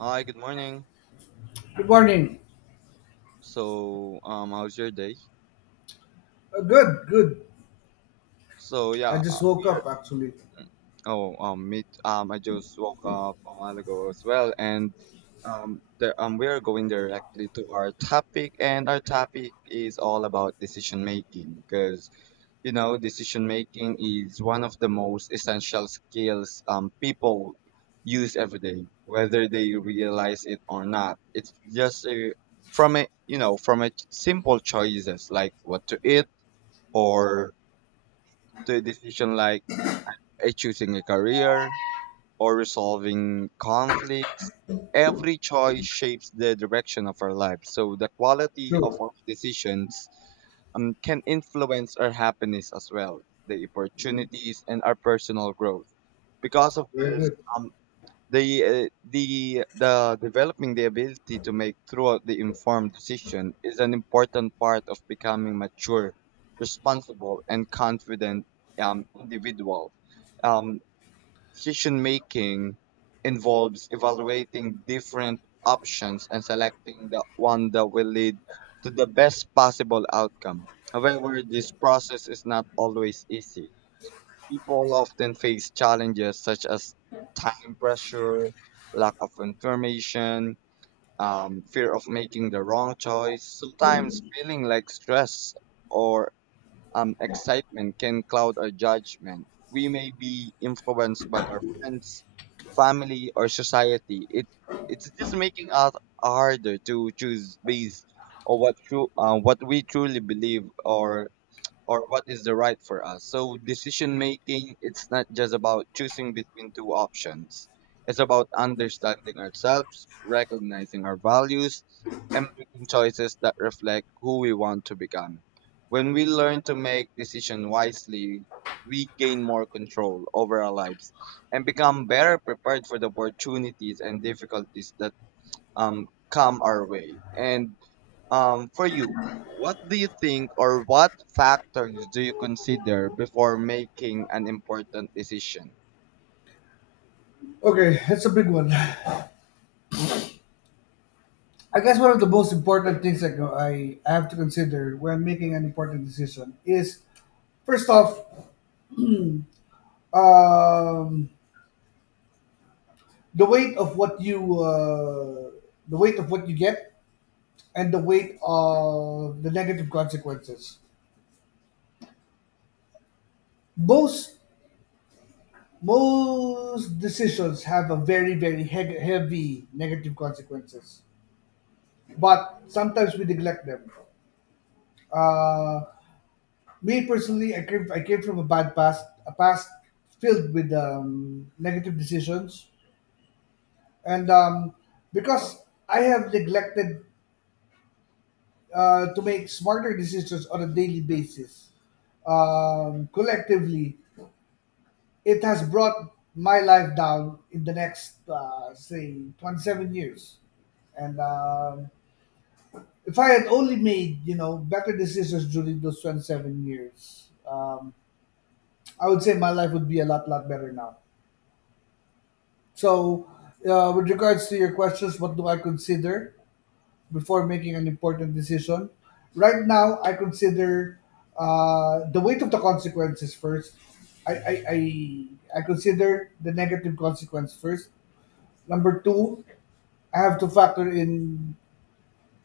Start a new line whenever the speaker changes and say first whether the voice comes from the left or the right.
right: Hi, good morning.
left: Good morning.
right: So, how's your day?
left: Good, good.
right: So,
left: I
right: yeah,
left: just woke
right: we
left: up actually.
right: Oh, I just woke up a while ago as well, and we are going directly to our topic, and our topic is all about decision making, because decision making is one of the most essential skills people use every day, whether they realize it or not. It's just a, from a from a simple choices like what to eat or to a decision like a choosing a career or resolving conflicts. Every choice shapes the direction of our lives. So the quality of
left: True.
right: our decisions can influence our happiness as well, the opportunities and our personal growth. Because of
left: Very
right: this,
left: good.
right: um, the developing the ability to make throughout the informed decision is an important part of becoming mature, responsible, and confident individual. Um, Decision making involves evaluating different options and selecting the one that will lead to the best possible outcome. However, this process is not always easy. People often face challenges such as time pressure, lack of information, fear of making the wrong choice, sometimes feeling like stress or excitement can cloud our judgment. We may be influenced by our friends, family, or society. It's just making us harder to choose based on what we truly believe or what is the right for us. So decision making, it's not just about choosing between two options. It's about understanding ourselves, recognizing our values, and making choices that reflect who we want to become. When we learn to make decisions wisely, we gain more control over our lives and become better prepared for the opportunities and difficulties that come our way. And for you, what do you think or what factors do you consider before making an important decision?
left: Okay, that's a big one. I guess one of the most important things that I have to consider when making an important decision is first off, um, the weight of what you the weight of what you get and the weight of the negative consequences. Most most decisions have a very heavy negative consequences, but sometimes we neglect them. Uh, Me personally, I came from a bad past, a past filled with negative decisions, and because I have neglected to make smarter decisions on a daily basis, collectively, it has brought my life down in the next say 27 years. And if I had only made, you know, better decisions during those 27 years, I would say my life would be a lot, lot better now. So, with regards to your questions, what do I consider before making an important decision? Right now, I consider the weight of the consequences first. I, I, I, I consider the negative consequence first. Number two, I have to factor in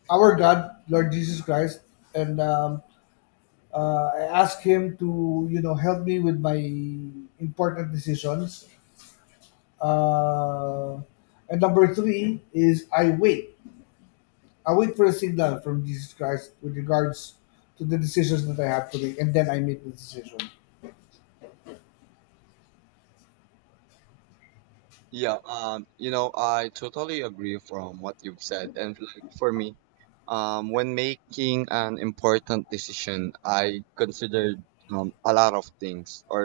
left: our God, Lord Jesus Christ, and I asked him to, you know, help me with my important decisions. Uh, and number three is I wait. I wait for a signal from Jesus Christ with regards to the decisions that I have to make, and then I make the decision.
right: Yeah, you know, I totally agree from what you've said. And like for me, when making an important decision, I considered a lot of things or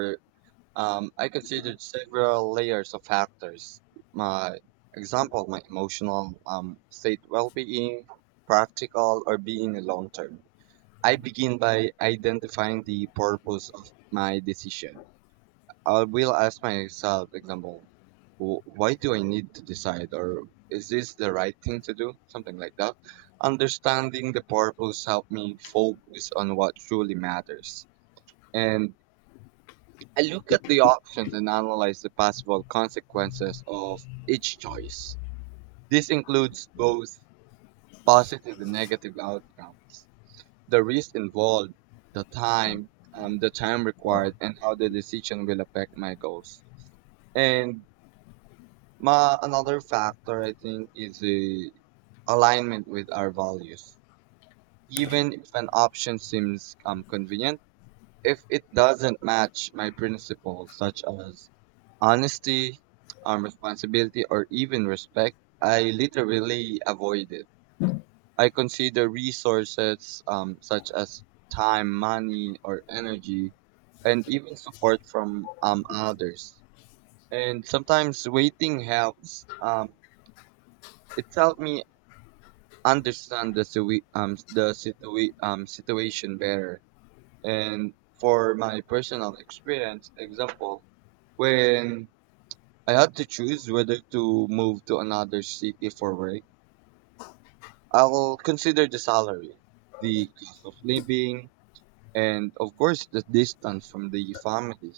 right: I considered several layers of factors. My example, my emotional state, well-being, practical, or being long term. I begin by identifying the purpose of my decision. I will ask myself, example, why do I need to decide, or is this the right thing to do?" Something like that. Understanding the purpose helped me focus on what truly matters. And I look at the options and analyze the possible consequences of each choice. This includes both positive and negative outcomes, the risk involved, the time, the time required, and how the decision will affect my goals. And my another factor I think is the alignment with our values. Even if an option seems convenient, if it doesn't match my principles, such as honesty, responsibility, or even respect, I literally avoid it. I consider resources such as time, money, or energy, and even support from others. And sometimes waiting helps. It's helped me understand the situation better. And for my personal experience, example, when I had to choose whether to move to another city for work, I will consider the salary, the cost of living, and of course the distance from the family.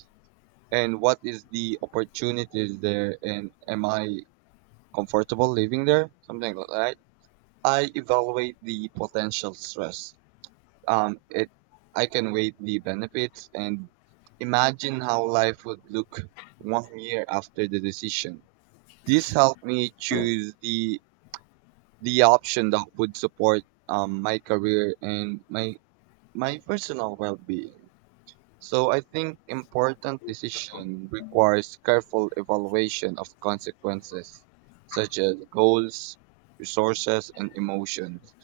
right: And what is the opportunities there, and am I comfortable living there? Something like that. I evaluate the potential stress, it I can weigh the benefits and imagine how life would look one year after the decision. This helped me choose the option that would support my career and my personal well-being. So I think important decision requires careful evaluation of consequences, such as goals, resources, and emotions.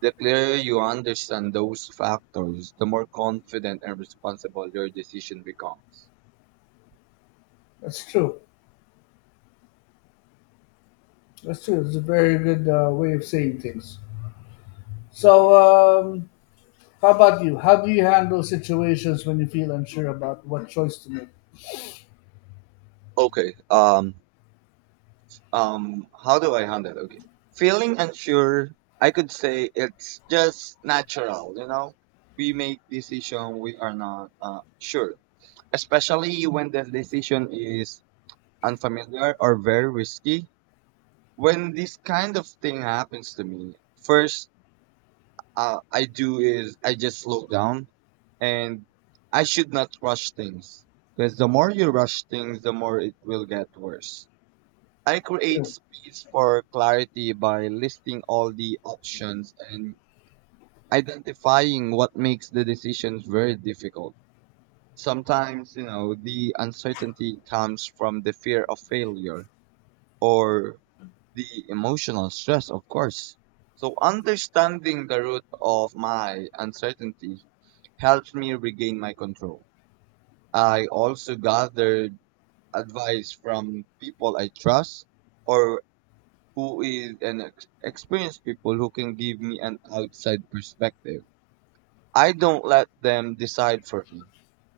right: The clearer you understand those factors, the more confident and responsible your decision becomes.
left: That's true. That's true. It's a very good way of saying things. So, how about you? How do you handle situations when you feel unsure about what choice to make?
right: Okay. How do I handle? Okay. Feeling unsure, I could say it's just natural. You know, we make decision we are not sure, especially when the decision is unfamiliar or very risky. When this kind of thing happens to me, first I do is I just slow down, and I should not rush things because the more you rush things, the more it will get worse. I create
left: True.
right: space for clarity by listing all the options and identifying what makes the decisions very difficult. Sometimes, you know, the uncertainty comes from the fear of failure or the emotional stress, of course. So understanding the root of my uncertainty helps me regain my control. I also gathered advice from people I trust or who is an experienced people who can give me an outside perspective. I don't let them decide for me,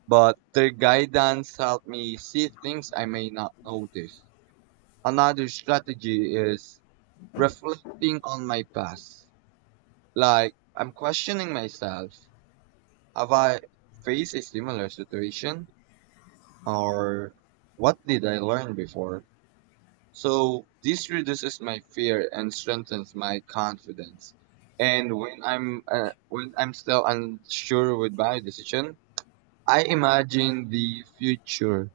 right: but their guidance helped me see things I may not notice. Another strategy is reflecting on my past. Like I'm questioning myself. Have I faced a similar situation? Or what did I learn before? So this reduces my fear and strengthens my confidence. And when I'm still unsure with my decision, I imagine the future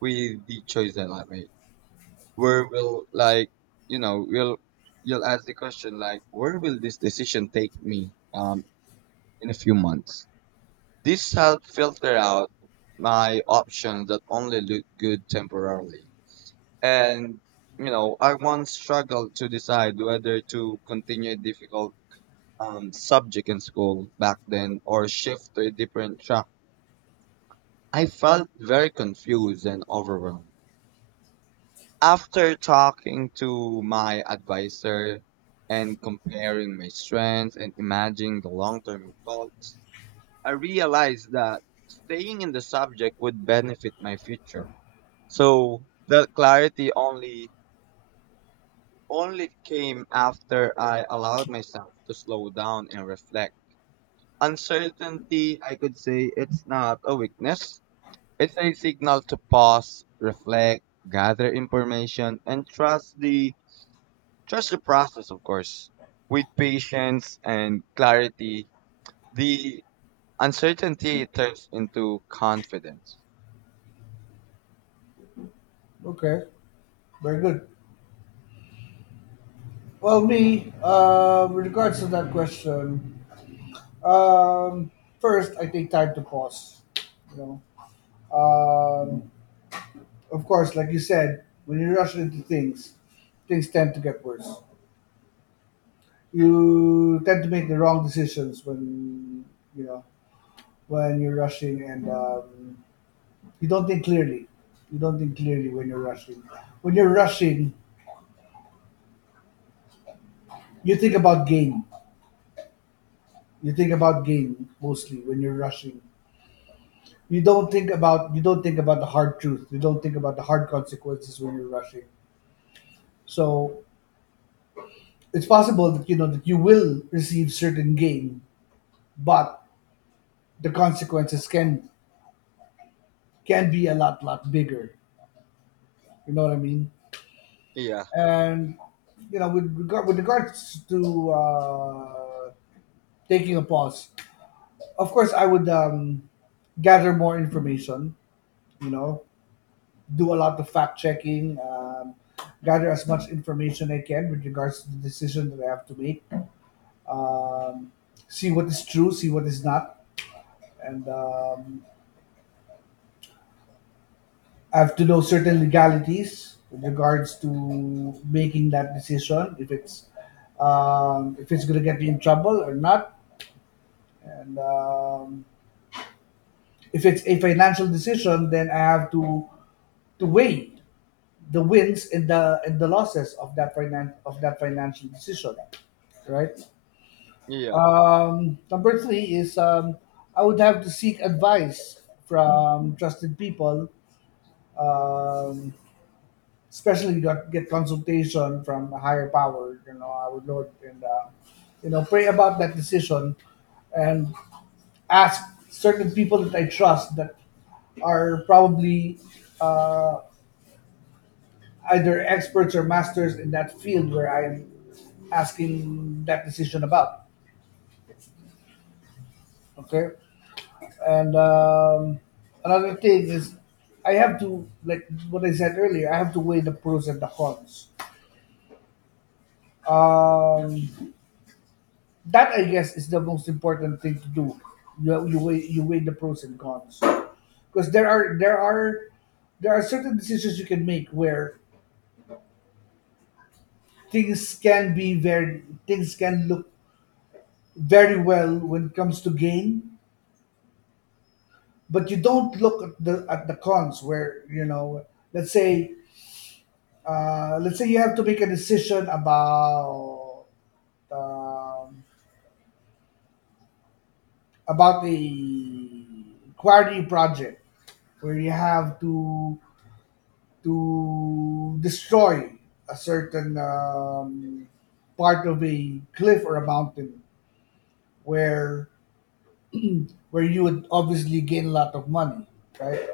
right: with the choice that I made. Where will like you know will You'll ask the question like where will this decision take me in a few months? This helps filter out my options that only look good temporarily. And, you know, I once struggled to decide whether to continue a difficult subject in school back then or shift to a different track. I felt very confused and overwhelmed. After talking to my advisor and comparing my strengths and imagining the long term results, I realized that staying in the subject would benefit my future. So, that clarity only came after I allowed myself to slow down and reflect. Uncertainty, I could say, it's not a weakness. It's a signal to pause, reflect, gather information, and trust the process, of course. With patience and clarity, the uncertainty turns into confidence.
left: Okay. Very good. Well, me, with regards to that question, um, first, I take time to pause. You know, um, of course, like you said, when you rush into things, things tend to get worse. You tend to make the wrong decisions when, you know, when you're rushing, and you don't think clearly. You don't think clearly when you're rushing. When you're rushing, you think about gain. You think about gain mostly when you're rushing. You don't think about the hard truth. You don't think about the hard consequences when you're rushing. So it's possible that, you know, that you will receive certain gain, but the consequences can be a lot, lot bigger. You know what I mean?
right: Yeah,
left: And, you know, with regards to taking a pause, of course I would gather more information, you know, do a lot of fact checking, gather as much information I can with regards to the decision that I have to make, um, see what is true, see what is not, and I have to know certain legalities with regards to making that decision, if it's going to get me in trouble or not, and if it's a financial decision, then I have to weigh the wins and the losses of that of that financial decision, right?
right: yeah.
left: Number three is I would have to seek advice from trusted people, um, especially get consultation from a higher power, you know, our Lord, and you know, pray about that decision and ask certain people that I trust that are probably uh, either experts or masters in that field where I'm asking that decision about. Okay. And another thing is I have to, like what I said earlier, I have to weigh the pros and the cons. Um, that I guess is the most important thing to do. You weigh the pros and cons, because there are certain decisions you can make where things can look very well when it comes to gain, but you don't look at the cons, where, you know, let's say, let's say you have to make a decision um, about the quarry project, where you have to destroy a certain part of a cliff or a mountain, where where you would obviously gain a lot of money, right?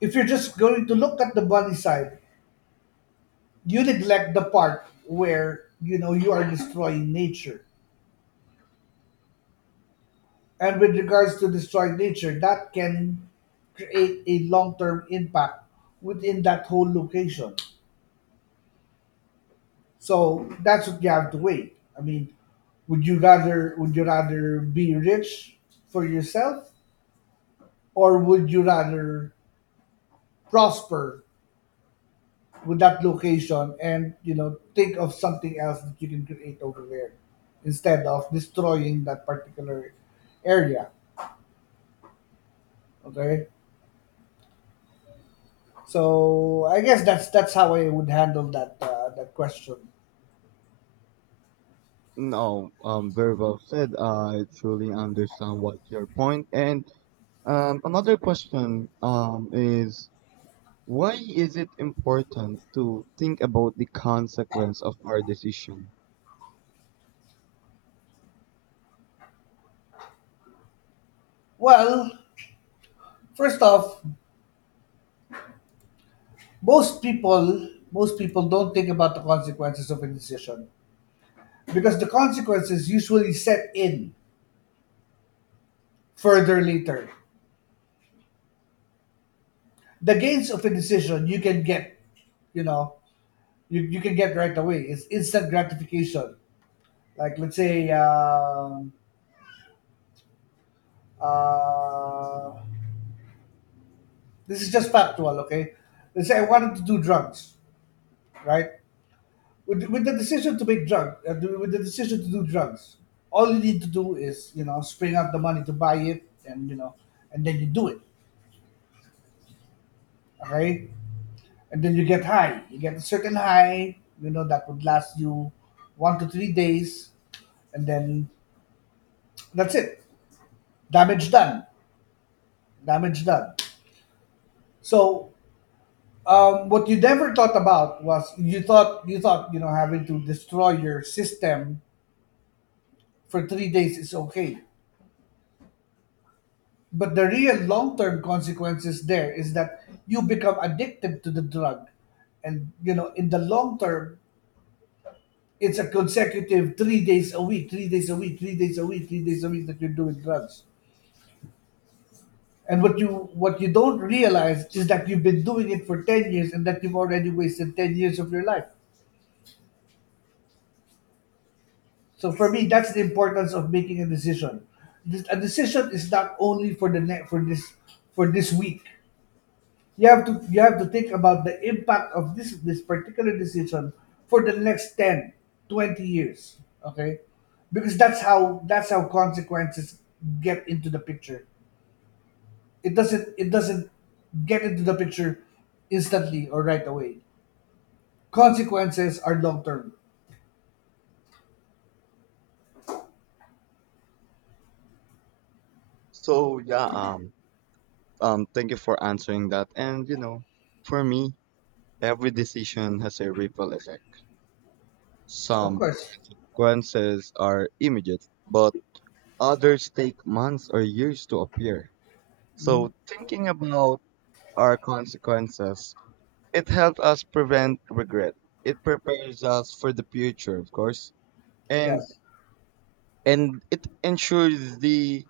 left: If you're just going to look at the money side, you neglect the part where, you know, you are destroying nature, and with regards to destroying nature, that can create a long-term impact within that whole location. So that's what you have to weigh. I mean, would you rather be rich for yourself, or would you rather prosper with that location and, you know, think of something else that you can create over there instead of destroying that particular area? Okay, so I guess that's how I would handle that question.
right: No, very well said. I truly understand what your point. And another question is, why is it important to think about the consequence of our decision?
left: Well, first off, most people don't think about the consequences of a decision because the consequences usually set in further later. The gains of a decision you can get, you know, you can get right away. It's instant gratification. Like let's say, uh, this is just factual. Okay, let's say I wanted to do drugs, right? With the decision to make drug with the decision to do drugs, all you need to do is, you know, spring up the money to buy it, and, you know, and then you do it. Okay, and then you get high, you get a certain high, you know, that would last you 1 to 3 days, and then that's it. Damage done. Damage done. So what you never thought about was you thought, you know, having to destroy your system for 3 days is okay. But the real long term consequences there is that you become addicted to the drug. And, you know, in the long term, it's a consecutive 3 days a week, 3 days a week, 3 days a week, 3 days a week that you're doing drugs. And what you don't realize is that you've been doing it for 10 years and that you've already wasted 10 years of your life. So for me, that's the importance of making a decision. A decision is not only for for this, for this week. You have to think about the impact of this particular decision for the next 10, 20 years. Okay? Because that's how consequences get into the picture. It doesn't get into the picture instantly or right away. Consequences are long term.
right: So yeah, thank you for answering that. And you know, for me, every decision has a ripple effect.
left: Of
right: Some
left: course.
right: consequences are immediate, but others take months or years to appear. So thinking about our consequences, it helps us prevent regret. It prepares us for the future, of course, and
left: Yes.
right: and it ensures the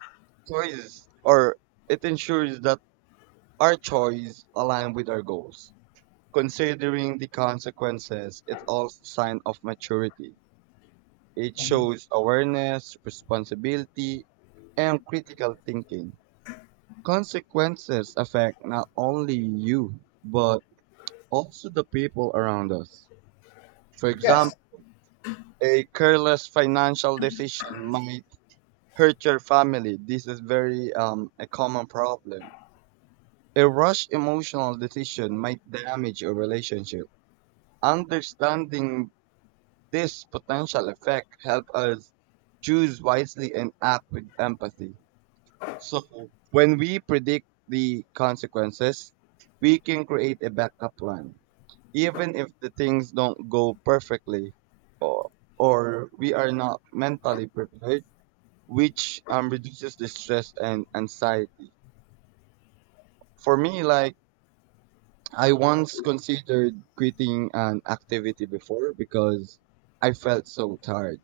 right: choice, or it ensures that our choice align with our goals. Considering the consequences, it's also a sign of maturity. It
left: Mhm.
right: shows awareness, responsibility, and critical thinking. Consequences affect not only you, but also the people around us. For
left: Yes.
right: example, a careless financial decision might hurt your family. This is very a common problem. A rushed emotional decision might damage your relationship. Understanding this potential effect help us choose wisely and act with empathy. So when we predict the consequences, we can create a backup plan, even if the things don't go perfectly, or, or we are not mentally prepared, which reduces the stress and anxiety. For me, like, I once considered quitting an activity before because I felt so tired.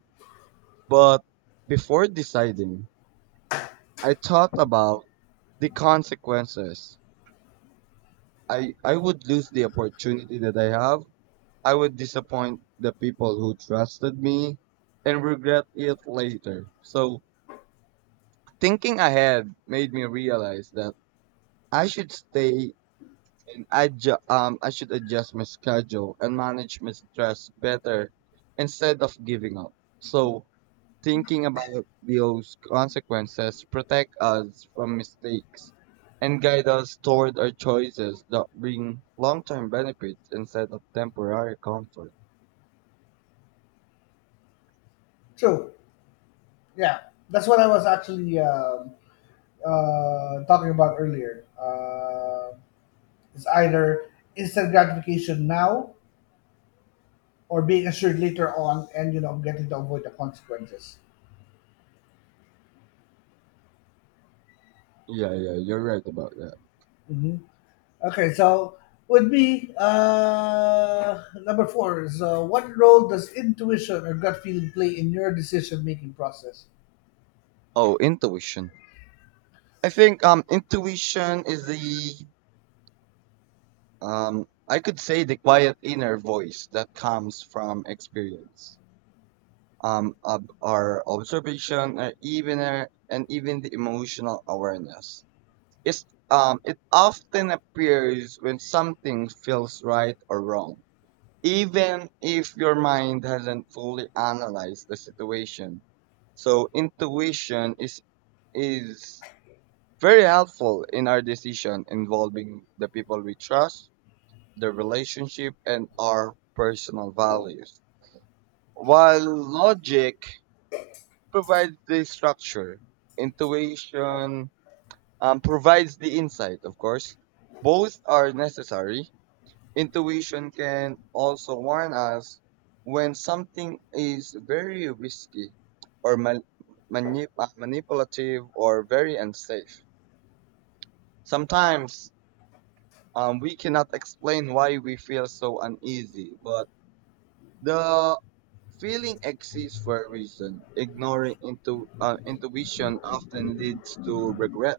right: But before deciding, I thought about the consequences. I would lose the opportunity that I have, I would disappoint the people who trusted me and regret it later. So, thinking ahead made me realize that I should stay and adju- I should adjust my schedule and manage my stress better instead of giving up. So, thinking about those consequences protect us from mistakes and guide us toward our choices that bring long-term benefits instead of temporary comfort.
left: True. Yeah. That's what I was actually talking about earlier. It's either instant gratification now or being assured later on and, you know, getting to avoid the consequences.
right: Yeah, yeah, you're right about that.
left: Hmm. Okay, so would be number four is what role does intuition or gut feeling play in your decision making process?
right: Oh, intuition. I think intuition is the, I could say the quiet inner voice that comes from experience. Our observation, or even our, and even the emotional awareness. It's it often appears when something feels right or wrong. Even if your mind hasn't fully analyzed the situation. So intuition is very helpful in our decision involving the people we trust, the relationship, and our personal values. While logic provides the structure, intuition provides the insight, of course. Both are necessary. Intuition can also warn us when something is very risky or manip- manipulative or very unsafe. Sometimes we cannot explain why we feel so uneasy, but the feeling exists for a reason. Ignoring intuition often leads to regret.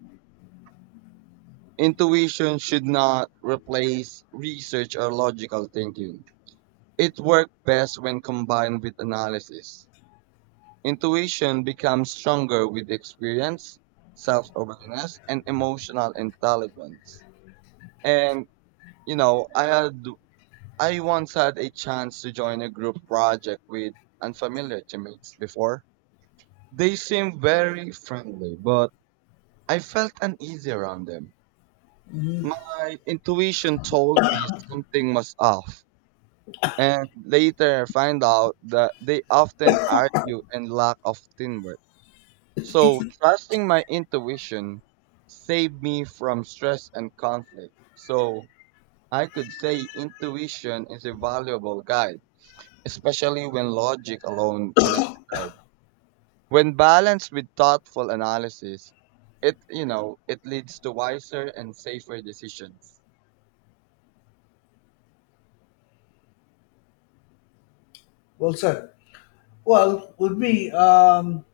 right: Intuition should not replace research or logical thinking. It works best when combined with analysis. Intuition becomes stronger with experience, self awareness, and emotional intelligence. And, you know, I had I once had a chance to join a group project with unfamiliar teammates before. They seemed very friendly, but I felt uneasy around them. My intuition told me something was off, and later I find out that they often argue and lack of teamwork. So trusting my intuition saved me from stress and conflict. So I could say intuition is a valuable guide especially when logic alone cannot decide. When balanced with thoughtful analysis, it you know it leads to wiser and safer decisions.
left: Well said. Well, with me,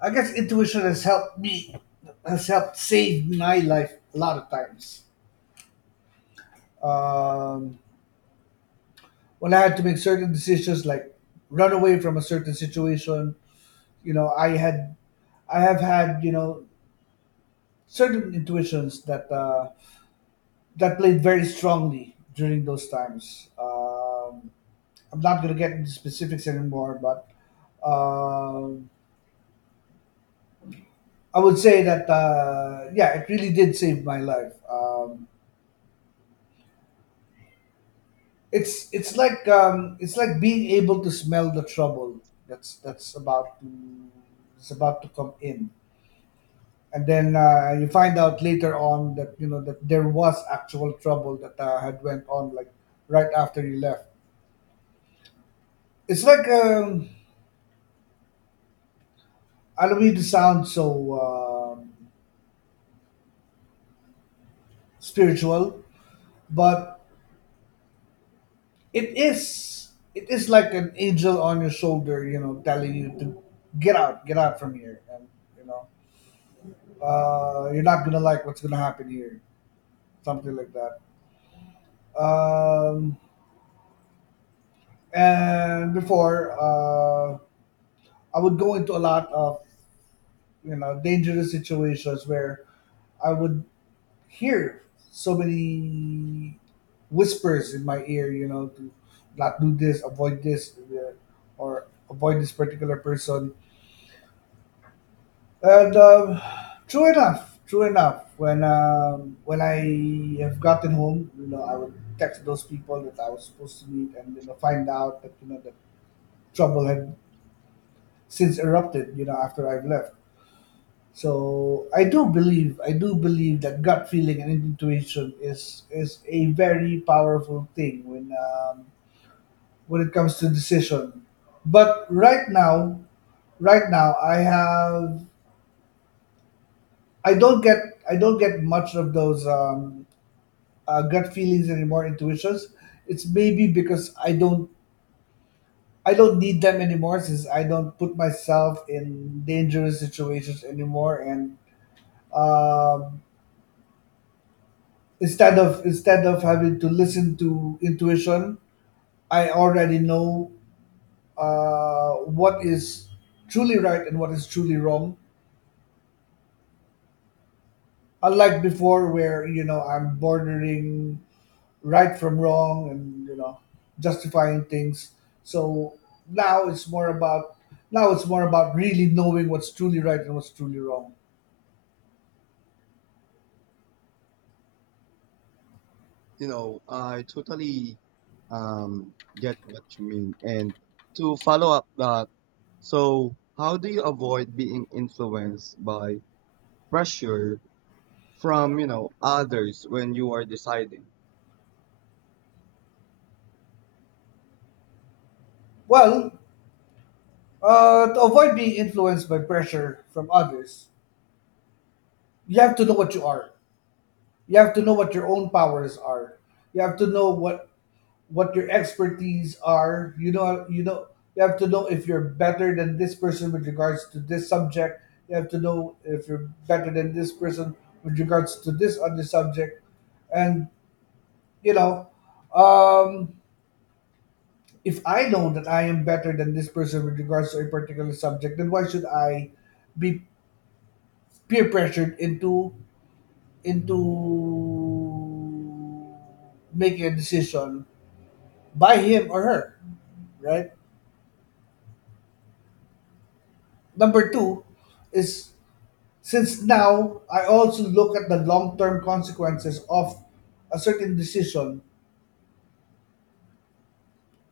left: I guess intuition has helped save my life a lot of times. Um, when I had to make certain decisions, like run away from a certain situation, you know, I have had, you know, certain intuitions that that played very strongly during those times. Um, I'm not going to get into specifics anymore, but um, I would say that yeah, it really did save my life. Um, it's it's like being able to smell the trouble that's about to, it's about to come in, and then you find out later on that, you know, that there was actual trouble that had went on like right after you left. It's like I don't mean to sound so um, spiritual, but it is. It is like an angel on your shoulder, you know, telling you to get out, get out from here, and, you know, you're not gonna like what's gonna happen here, something like that. Um, and before I would go into a lot of, you know, dangerous situations where I would hear so many whispers in my ear, you know, to not do this, avoid this, or avoid this particular person. And true enough, when I have gotten home, you know, I would text those people that I was supposed to meet, and, you know, find out that, you know, that trouble had since erupted, you know, after I've left. So I do believe that gut feeling and intuition is a very powerful thing when it comes to decision. But right now, right now I have I don't get I don't get much of those gut feelings anymore, intuitions. It's maybe because I don't need them anymore since I don't put myself in dangerous situations anymore and um, instead of having to listen to intuition I already know what is truly right and what is truly wrong, unlike before where, you know, I'm bordering right from wrong and, you know, justifying things. So now it's more about now it's more about really knowing what's truly right and what's truly wrong.
right: You know, I, totally get what you mean. And to follow up that, so how do you avoid being influenced by pressure from, you know, others when you are deciding?
left: Well, to avoid being influenced by pressure from others, you have to know what you are. You have to know what your own powers are. You have to know what your expertise are. You know, you have to know if you're better than this person with regards to this subject. You have to know if you're better than this person with regards to this other subject. And, you know, um, if I know that I am better than this person with regards to a particular subject, then why should I be peer pressured into making a decision by him or her, right? Number two is, since now I also look at the long term consequences of a certain decision,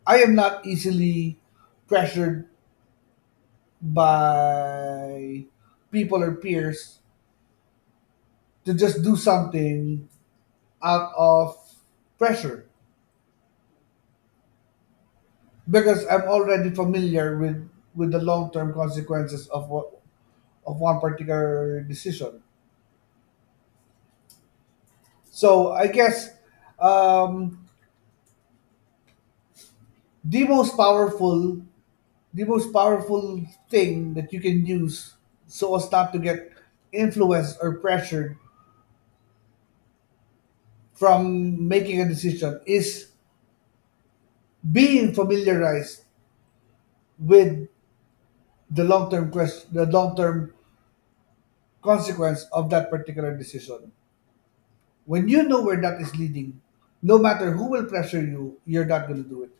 left: I am not easily pressured by people or peers to just do something out of pressure, because I'm already familiar with the long term consequences of what of one particular decision. So I guess um, the most powerful the most powerful thing that you can use so as not to get influenced or pressured from making a decision is being familiarized with the long-term consequence of that particular decision. When you know where that is leading, no matter who will pressure you, you're not going to do it.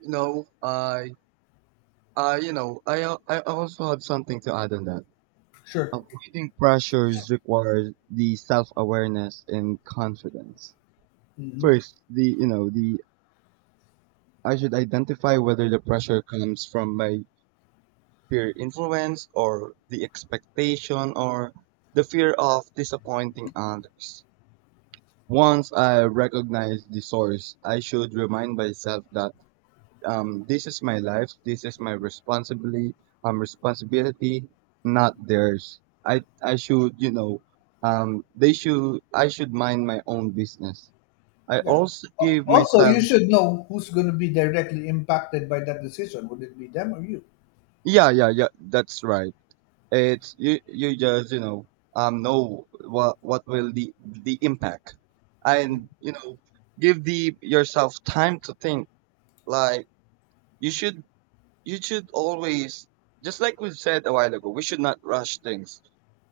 right: You know, I, you know, I also have something to add on that.
left: Sure.
right: Avoiding pressures requires the self-awareness and confidence.
left: Hmm.
right: First, the you know the I should identify whether the pressure comes from my peer influence or the expectation or the fear of disappointing others. Once I recognize the source, I should remind myself that this is my life. This is my responsibility. Responsibility, not theirs. I should you know, they should I should mind my own business. I
left: Yeah.
right: also
left: Al-
right: give
left: also
right: myself.
left: you should know who's going to be directly impacted by that decision. Would it be them or you?
right: Yeah, yeah, yeah. That's right. It's you. You just know what will the impact, and you know give the yourself time to think. Like you should always just like we said a while ago. We should not rush things.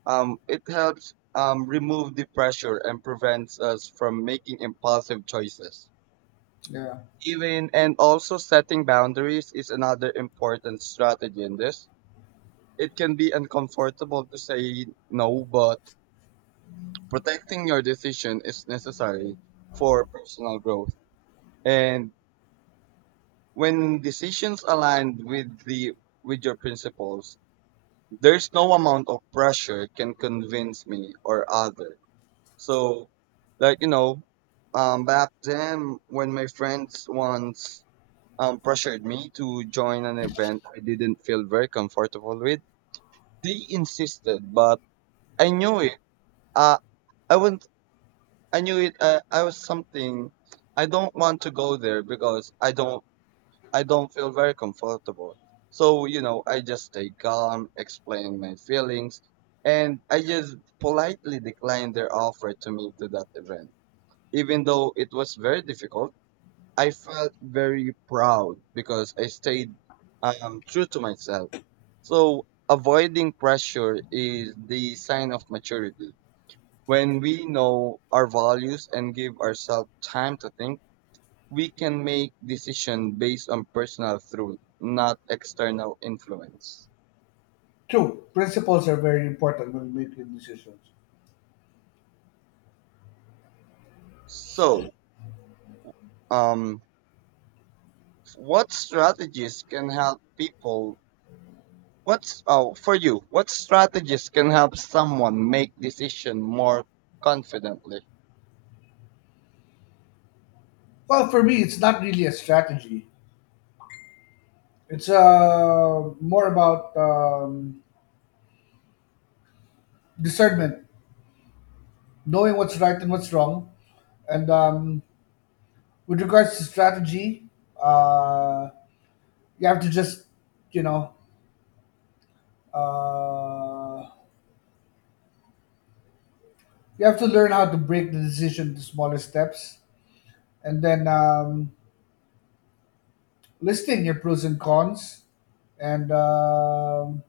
right: It helps remove the pressure and prevents us from making impulsive choices.
left: Yeah.
right: Even and also setting boundaries is another important strategy in this. It can be uncomfortable to say no, but protecting your decision is necessary for personal growth. And when decisions align with the with your principles, there's no amount of pressure can convince me or other. So, like you know, back then when my friends once pressured me to join an event I didn't feel very comfortable with, they insisted, but I knew it. Uh, I wouldn't. I knew it. I was something. I don't want to go there because I don't. I don't feel very comfortable. So you know, I just stay calm, explain my feelings, and I just politely declined their offer to meet to that event. Even though it was very difficult, I felt very proud because I stayed true to myself. So avoiding pressure is the sign of maturity. When we know our values and give ourselves time to think, we can make decisions based on personal truth, not external influence.
left: True. Principles are very important when making decisions.
right: So, um, what strategies can help people. What's for you? What strategies can help someone make decision more confidently?
left: Well, for me, it's not really a strategy. It's more about discernment, knowing what's right and what's wrong. And with regards to strategy, uh, you have to just, you know, uh, you have to learn how to break the decision into smaller steps. And then listing your pros and cons and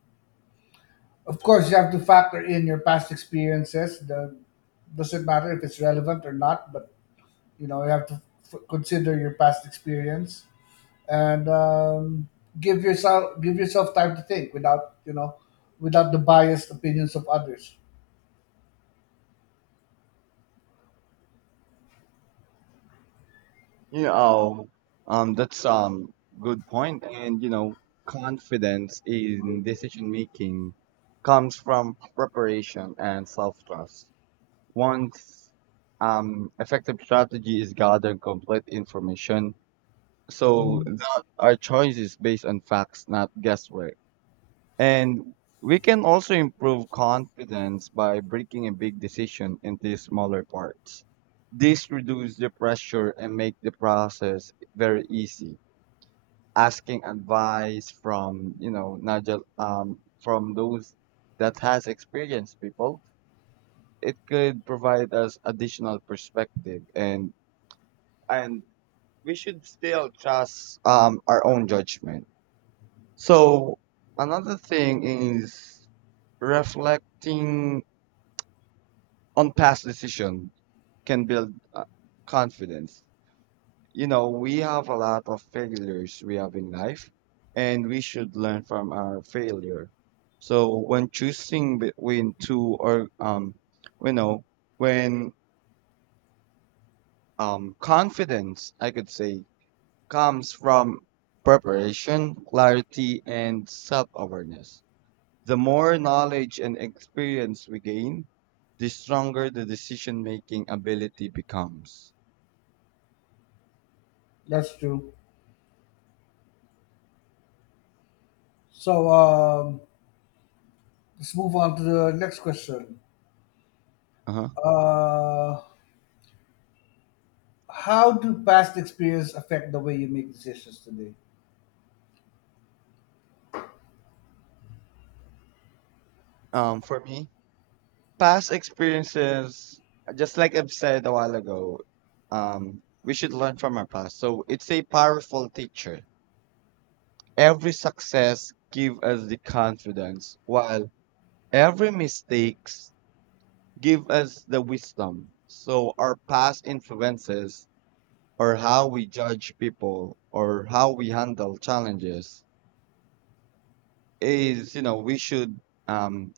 left: of course, you have to factor in your past experiences. The doesn't matter if it's relevant or not, but you know you have to consider your past experience and give yourself time to think without, you know, without the biased opinions of others.
right: You know, that's good point. And you know, confidence in decision making comes from preparation and self trust. Once effective strategy is gathering complete information, so
left: Mhm.
right: that our choices based on facts, not guesswork. And we can also improve confidence by breaking a big decision into smaller parts. This reduces the pressure and make the process very easy. Asking advice from you know not just from those that has experienced people, it could provide us additional perspective and we should still trust our own judgment. So another thing is reflecting on past decision can build confidence. You know, we have a lot of failures we have in life, and we should learn from our failure. So when choosing between two or you know, when confidence, I could say, comes from preparation, clarity, and self-awareness. The more knowledge and experience we gain, the stronger the decision-making ability becomes.
left: That's true. So let's move on to the next question.
right: Uh-huh.
left: Uh, how do past experience affect the way you make decisions today?
right: For me, past experiences, just like I've said a while ago, we should learn from our past. So it's a powerful teacher. Every success give us the confidence, while every mistakes give us the wisdom. So our past influences or how we judge people or how we handle challenges is you know we should um,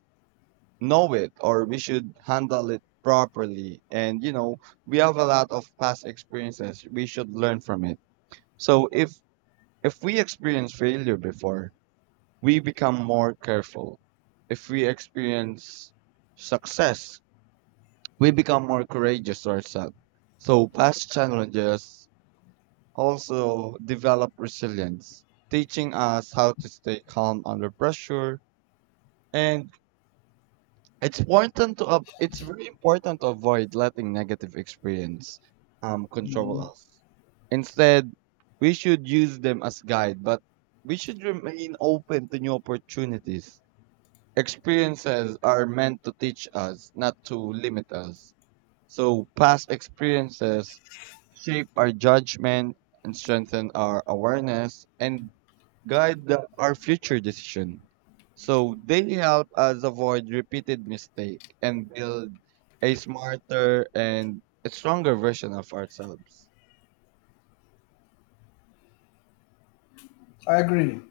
right: know it or we should handle it properly, and you know we have a lot of past experiences we should learn from it. So if we experience failure before, we become more careful. If we experience success, we become more courageous ourselves. So past challenges also develop resilience, teaching us how to stay calm under pressure. And it's important to it's very important to avoid letting negative experience control
left: Mhm.
right: us. Instead, we should use them as guide, but we should remain open to new opportunities. Experiences are meant to teach us, not to limit us. So past experiences shape our judgment and strengthen our awareness and guide our future decision. So they help us avoid repeated mistake and build a smarter and a stronger version of ourselves.
left: I agree.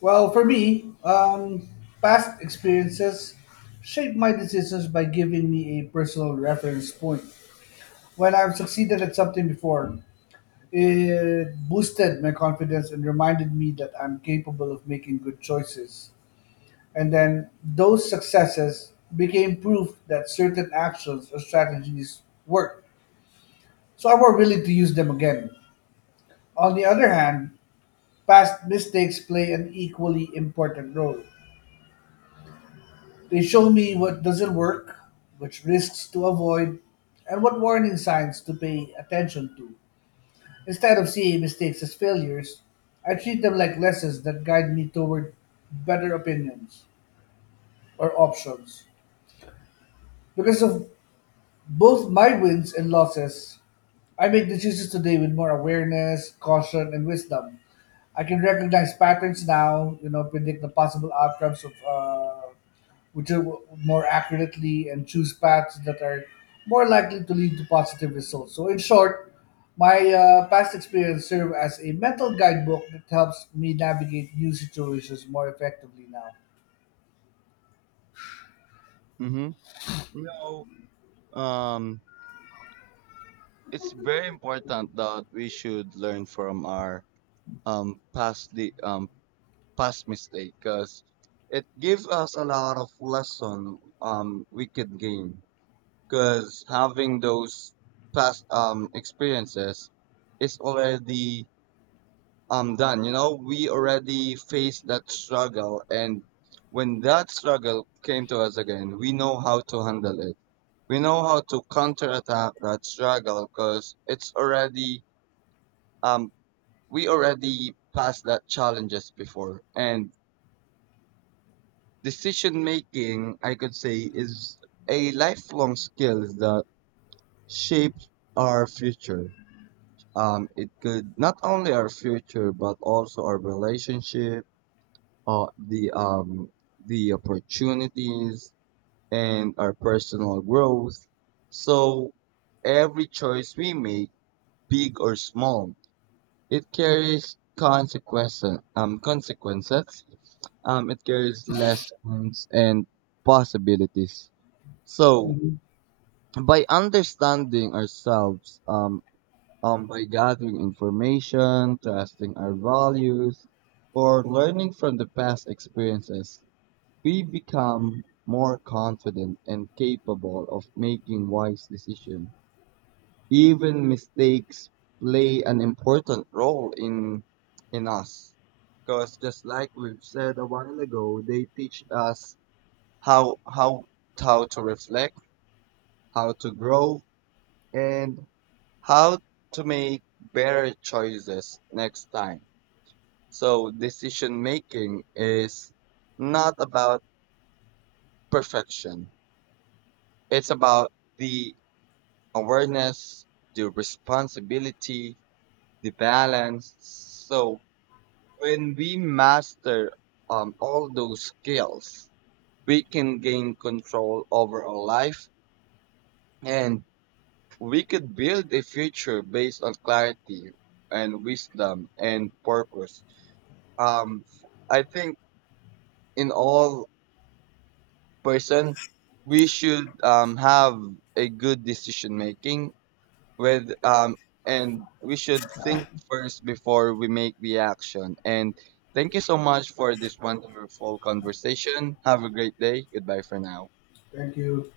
left: Well, for me, past experiences shape my decisions by giving me a personal reference point. When I've succeeded at something before, it boosted my confidence and reminded me that I'm capable of making good choices. And then those successes became proof that certain actions or strategies work. So I'm more willing to use them again. On the other hand, past mistakes play an equally important role. They show me what doesn't work, which risks to avoid, and what warning signs to pay attention to. Instead of seeing mistakes as failures, I treat them like lessons that guide me toward better opinions or options. Because of both my wins and losses, I make decisions today with more awareness, caution, and wisdom. I can recognize patterns now, you know, predict the possible outcomes of which are more accurately and choose paths that are more likely to lead to positive results. So, in short, my past experience serve as a mental guidebook that helps me navigate new situations more effectively now.
right: Mm-hmm. You know, um, it's very important that we should learn from our past the past mistake because it gives us a lot of lesson we could gain, because having those past experiences is already done. You know we already faced that struggle, and when that struggle came to us again we know how to handle it. We know how to counterattack that struggle because it's already um we already passed that challenges before. And decision making I could say is a lifelong skill that shapes our future. It could not only our future but also our relationship, uh, the um, the opportunities and our personal growth. So every choice we make, big or small, it carries consequences. It carries lessons and possibilities. So
left: Mhm.
right: by understanding ourselves, by gathering information, trusting our values, or learning from the past experiences, we become more confident and capable of making wise decisions. Even mistakes play an important role in us, because just like we've said a while ago, they teach us how how how to reflect, how to grow, and how to make better choices next time. So decision making is not about perfection. It's about the awareness, the responsibility, the balance. So when we master all those skills, we can gain control over our life, and we could build a future based on clarity and wisdom and purpose. um, I think in all person we should have a good decision making with and we should think first before we make the action. And thank you so much for this wonderful conversation. Have a great day. Goodbye for now.
left: Thank you.